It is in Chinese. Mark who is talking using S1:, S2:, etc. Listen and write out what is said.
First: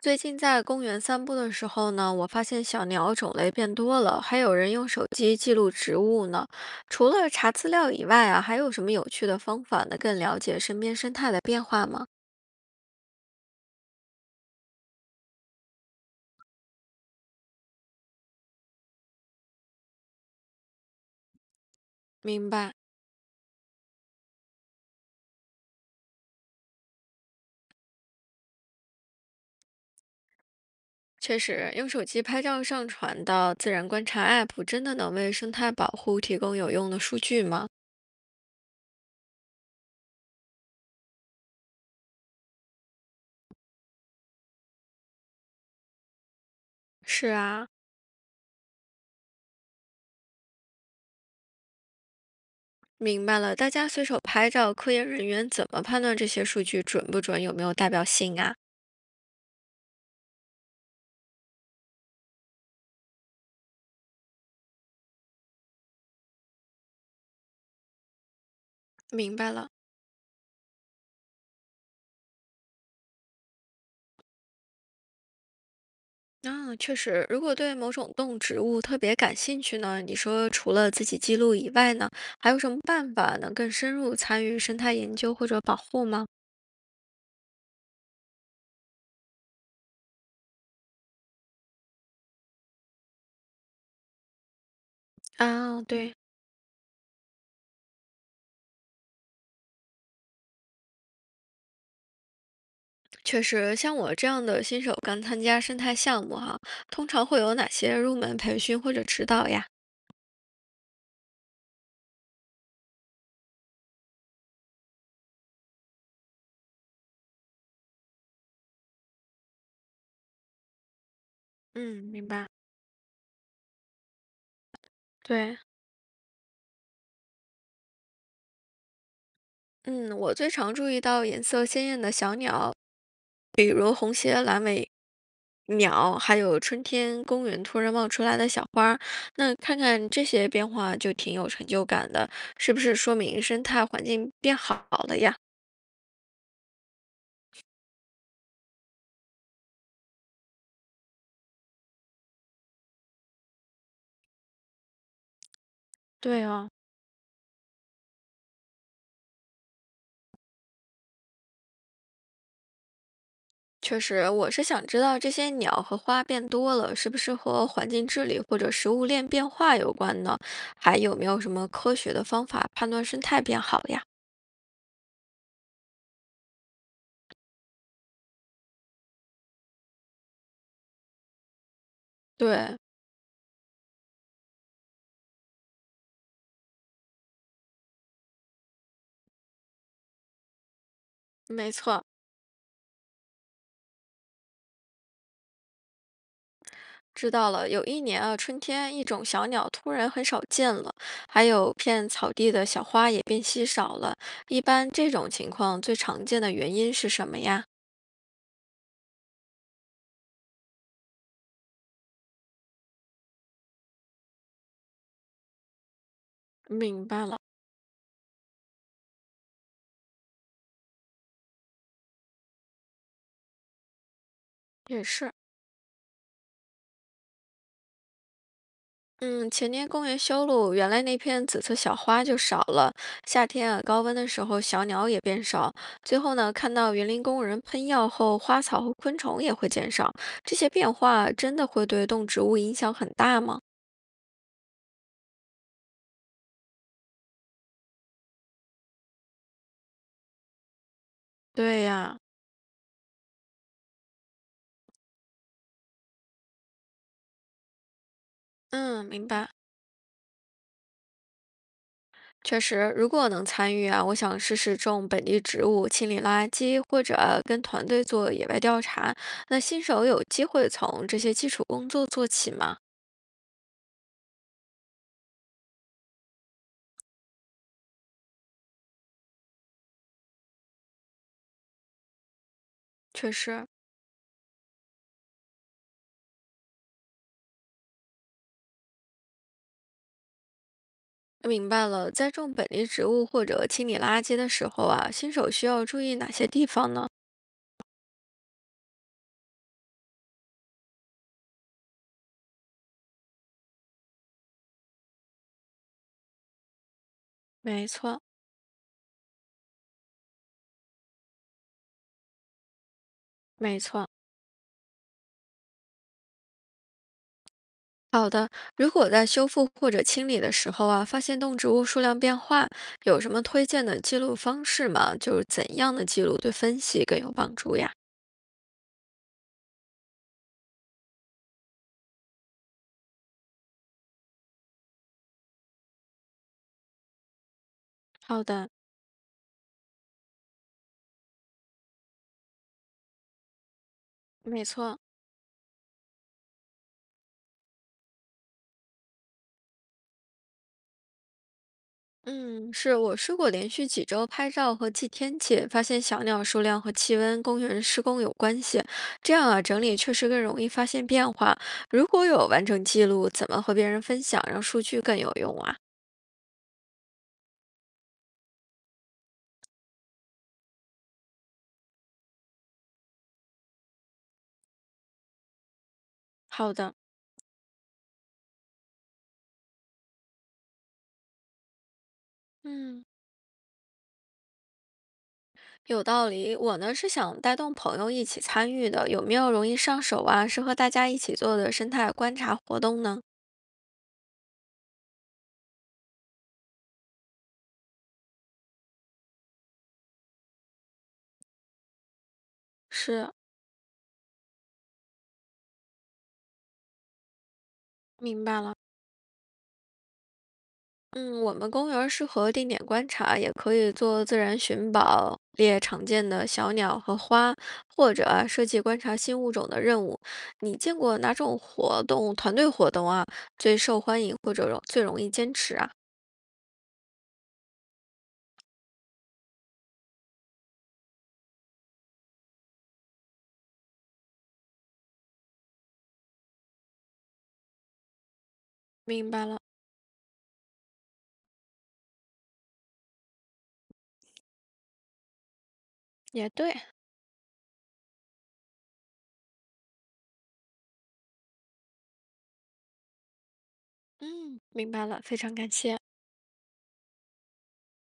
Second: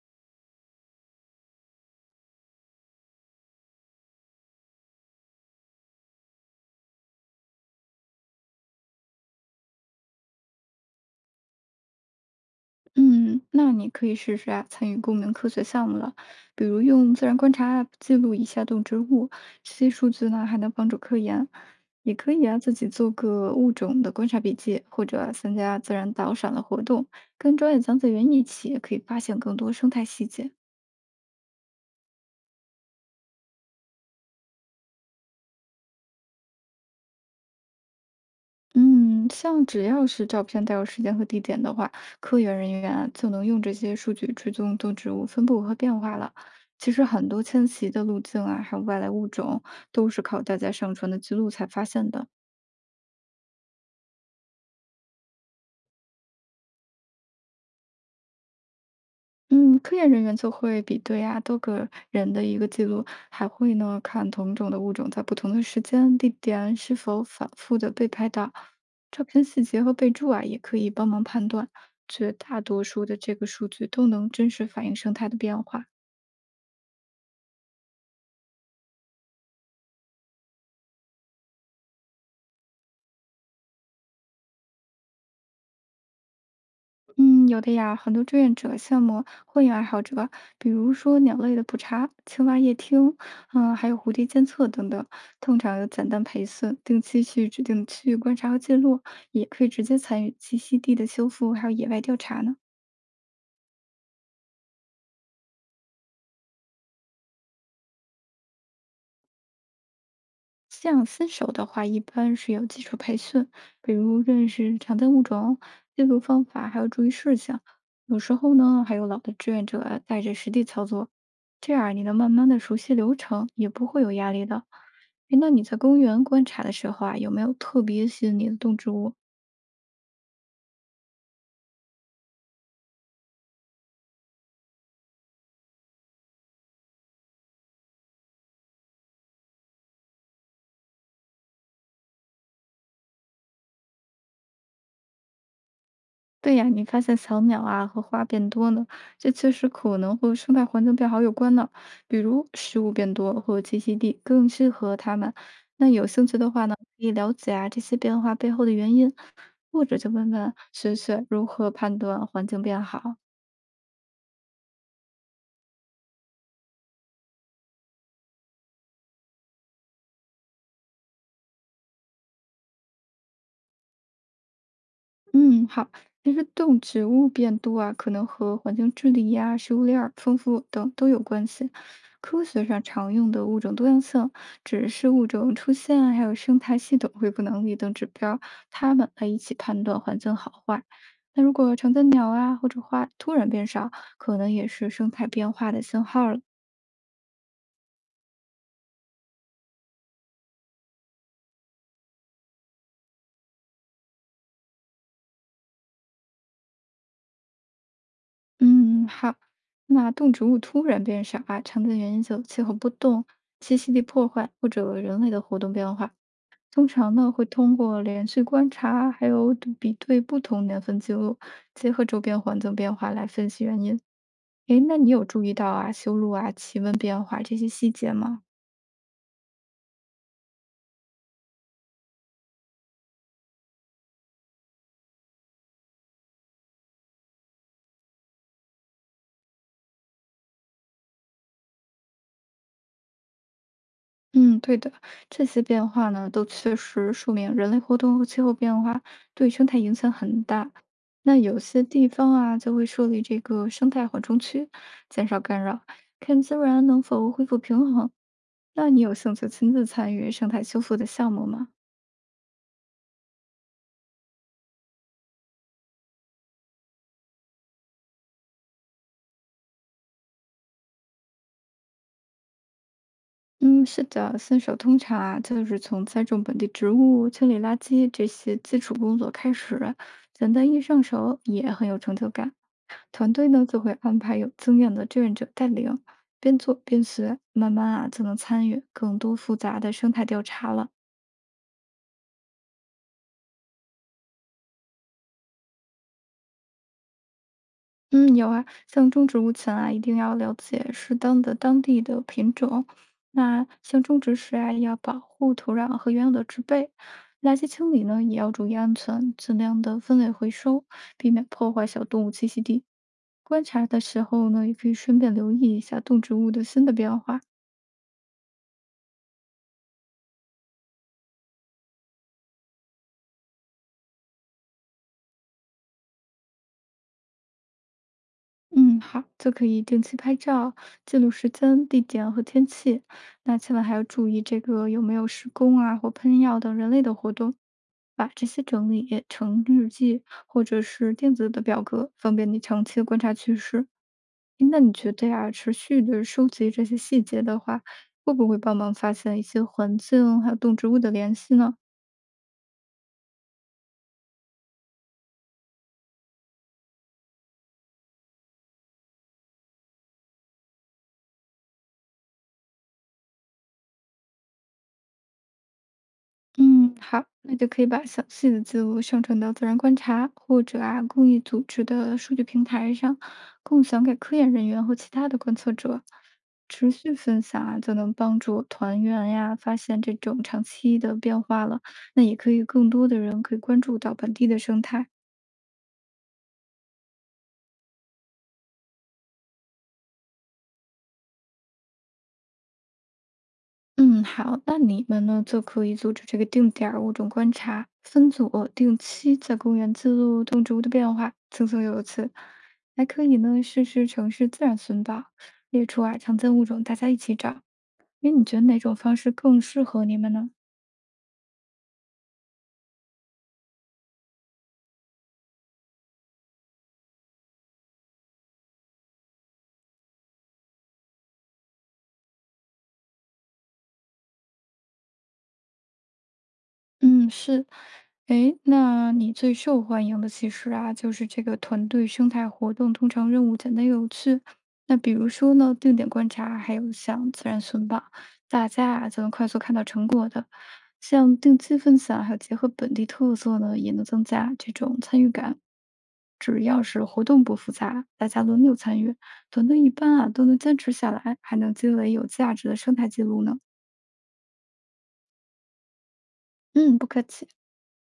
S1: 最近在公园散步的时候呢，我发现小鸟种类变多了，还有人用手机记录植物呢。除了查资料以外啊，还有什么有趣的方法呢？更了解身边生态的变化吗？
S2: 嗯，那你可以试试啊，参与公民科学项目了，比如用自然观察 App 记录一下动植物，这些数据呢还能帮助科研。也可以
S1: 明
S2: 啊，自
S1: 白，
S2: 己做个物种的观察笔记，或者啊参加自然导赏的活动，跟专业讲解员一起，可以发现更多生态细节。
S1: 确实，用手机拍照上传到自然观察 App，真的能为生态保护提供有用的数据吗？
S2: 嗯，像只要是照片带有时间和地点的话，科研人员啊就能用这些数据追踪动植物分布和变化了。其实很
S1: 是
S2: 多迁
S1: 啊，
S2: 徙的路径啊，还有外来物种，都是靠大家上传的记录才发现的。
S1: 明白了，大家随手拍照，科研人员怎么判断这些数据准不准，有没有代表性啊？
S2: 嗯，科研人员就会比对啊多个人的一个记录，还会呢看同种的物种在不同的时间、地点是否反复的被拍到，照
S1: 明
S2: 片
S1: 白
S2: 细
S1: 了。
S2: 节和备注啊也可以帮忙判断。绝大多数的这个数据都能真实反映生态的变化。
S1: 啊，确实，如果对某种动植物特别感兴趣呢，你说除了自己记录以外呢，还有什么办法能更深入参与生态研究或者保护吗？
S2: 嗯，有的呀，很多志愿者项目会有爱好者，比如说鸟类的普查、青蛙夜听，嗯，还有蝴蝶监测等等。通常
S1: 啊，
S2: 有简
S1: 对，
S2: 单培训，定期去指定区域观察和记录，也可以直接参与栖息地的修复，还有野外调查呢。
S1: 确实，像我这样的新手刚参加生态项目哈，通常会有哪些入门培训或者指导呀？
S2: 像新手的话，一般是有基础培训，比如认识常见物种、记录方法，还有注意事项。有时候呢，还有老的志愿者带着实地操作，这样你
S1: 嗯，
S2: 能
S1: 明
S2: 慢慢
S1: 白，
S2: 的熟悉流程，也不会有压力的。哎，那
S1: 对，
S2: 你在公园观察的时候啊，有没有特别吸引你的动植物？
S1: 嗯，我最常注意到颜色鲜艳的小鸟，鸟，还有春天公园突然冒出来的小花儿那看看这些变化就挺有成就感的，是不是说明生态环境变好了呀？
S2: 对呀，你发现小鸟啊和花变多呢，这确实可能和生态环境变好有关呢。比如食物变多或栖息地更适合它们。那有兴趣
S1: 对
S2: 的话
S1: 啊，
S2: 呢，可以了解啊这些变化背后的原因，或者就问问学学如何判断环境变好。
S1: 确实，我是想知道这些鸟和花变多了，是不是和环境治理或者食物链变化有关呢？还有没有什么科学的方法判断生态变好呀？
S2: 嗯，好。其实动植物变多啊，可能和环境治理呀、食物链儿丰富等都有关系。科学
S1: 对，
S2: 上常用的物种多样性只是物种出现啊还有生态系统恢复能力等指标，它们来一起判断环境好坏。那如
S1: 没
S2: 果常
S1: 错。
S2: 见鸟啊或者花突然变少，可能也是生态变化的信号了。
S1: 知道了，有一年啊，春天一种小鸟突然很少见了，还有片草地的小花也变稀少了。一般这种情况最常见的原因是什么呀？
S2: 嗯，好。那动植物突然变少啊，常见原因就气候波动、栖息地破坏或者人类的活动变化。通
S1: 明
S2: 常
S1: 白
S2: 呢，
S1: 了，
S2: 会通过连续观察，还有对比对不同年份记录，结合周边环境变化来分析原因。诶，那
S1: 也
S2: 你有
S1: 是。
S2: 注意到啊，修路啊、气温变化这些细节吗？
S1: 嗯，前年公园修路，原来那片紫色小花就少了。夏天啊，高温的时候，小鸟也变少。最后呢，看到园林工人喷药后，花草和昆虫也会减少。这些变化真的会对动植物影响很大吗？
S2: 嗯，对的，这些变化呢，都确实说明人类活动和气候变化对生态影响很大。那有些
S1: 对
S2: 地
S1: 呀，
S2: 方啊，就会设立这个生态缓冲区，减少干扰，看自然能否恢复平衡。那你
S1: 嗯，
S2: 有
S1: 明
S2: 兴趣
S1: 白。
S2: 亲自参与生态修复的项目吗？
S1: 确实，如果能参与啊，我想试试种本地植物、清理垃圾，或者跟团队做野外调查。那新手有机会从这些基础工作做起吗？
S2: 嗯，是的，新手通常啊，就是从栽种本地植物、清理垃圾这些基础工作开始，简单易上手，也很有成就感。
S1: 确
S2: 团队呢
S1: 实，
S2: 就会安排有经验的志愿者带领，边做边学，慢慢啊就能参与更多复杂的生态调查了。
S1: 明白了。在种本地植物或者清理垃圾的时候啊，新手需要注意哪些地方呢？
S2: 嗯，有啊，像种植物前啊，一定要了解适当的当地的品种。那像种植时啊，要保护土壤和原有的植被。垃圾
S1: 没
S2: 清理
S1: 错，
S2: 呢，也要注意安全，尽量的分类回收，避免破坏小动物栖息地。观
S1: 没
S2: 察的
S1: 错。
S2: 时候呢，也可以顺便留意一下动植物的新的变化。
S1: 好的，如果在修复或者清理的时候啊，发现动植物数量变化，有什么推荐的记录方式吗？就是怎样的记录对分析更有帮助呀？
S2: 嗯，好，就可以定期拍照，记录时间、地点和天气。那千万还要注意这个有没有施工啊或喷药等人类的活动，把
S1: 好
S2: 这些
S1: 的。
S2: 整理成日记或者是电子的表格，方便你长期的观察趋势。
S1: 没
S2: 诶那你
S1: 错，
S2: 觉得呀，持续的收集这些细节的话，会不会帮忙发现一些环境还有动植物的联系呢？
S1: 嗯，是我试过连续几周拍照和记天气，发现小鸟数量和气温、公园施工有关系。这样啊，整理确实更容易发现变化。如果有完整记录，怎么和别人分享，让数据更有用啊？
S2: 嗯，好，那就可以把详细的记录上传到自然观察或者啊公益组织的数据平台上，共享给科研人员和其他的观测者。
S1: 好
S2: 持
S1: 的，
S2: 续分享啊，就能帮助团员呀发现这种长期的变化了。那也可以更
S1: 嗯，
S2: 多的人可以关注到本地的生态。
S1: 有道理。我呢是想带动朋友一起参与的，有没有容易上手啊，适合大家一起做的生态观察活动呢？
S2: 嗯，好，那你们呢就可以组织这个定点儿物种观察分组，定期在公园记录动植物的变化，层层又有次，还可
S1: 是，
S2: 以呢试试城市自然寻宝，列出啊常见物种，大家一起找。哎，你
S1: 明
S2: 觉
S1: 白
S2: 得
S1: 了。
S2: 哪种方式更适合你们呢？
S1: 嗯，我们公园儿适合定点观察，也可以做自然寻宝，列常见的小鸟和花，或者啊设计观察新物种的任务。你见过哪种活动，团队活动啊，最受欢迎或者容最容易坚持啊？
S2: 嗯，是。哎，那你最受欢迎的其实啊，就是这个团队生态活动，通常任务简单又有趣。那比如说呢，定点观察，还有像自然寻宝，大家啊就能
S1: 明白
S2: 快速
S1: 了，
S2: 看到成果的。像定期分享，还有结合本地特色呢，也能增加这种参与感。
S1: 也
S2: 只
S1: 对，
S2: 要是活动不复杂，大家轮流参与，团队一般啊都能坚持下来，还能积累有价值的生态记录呢。
S1: 嗯，明白了，非常感谢。
S2: 嗯，不客气。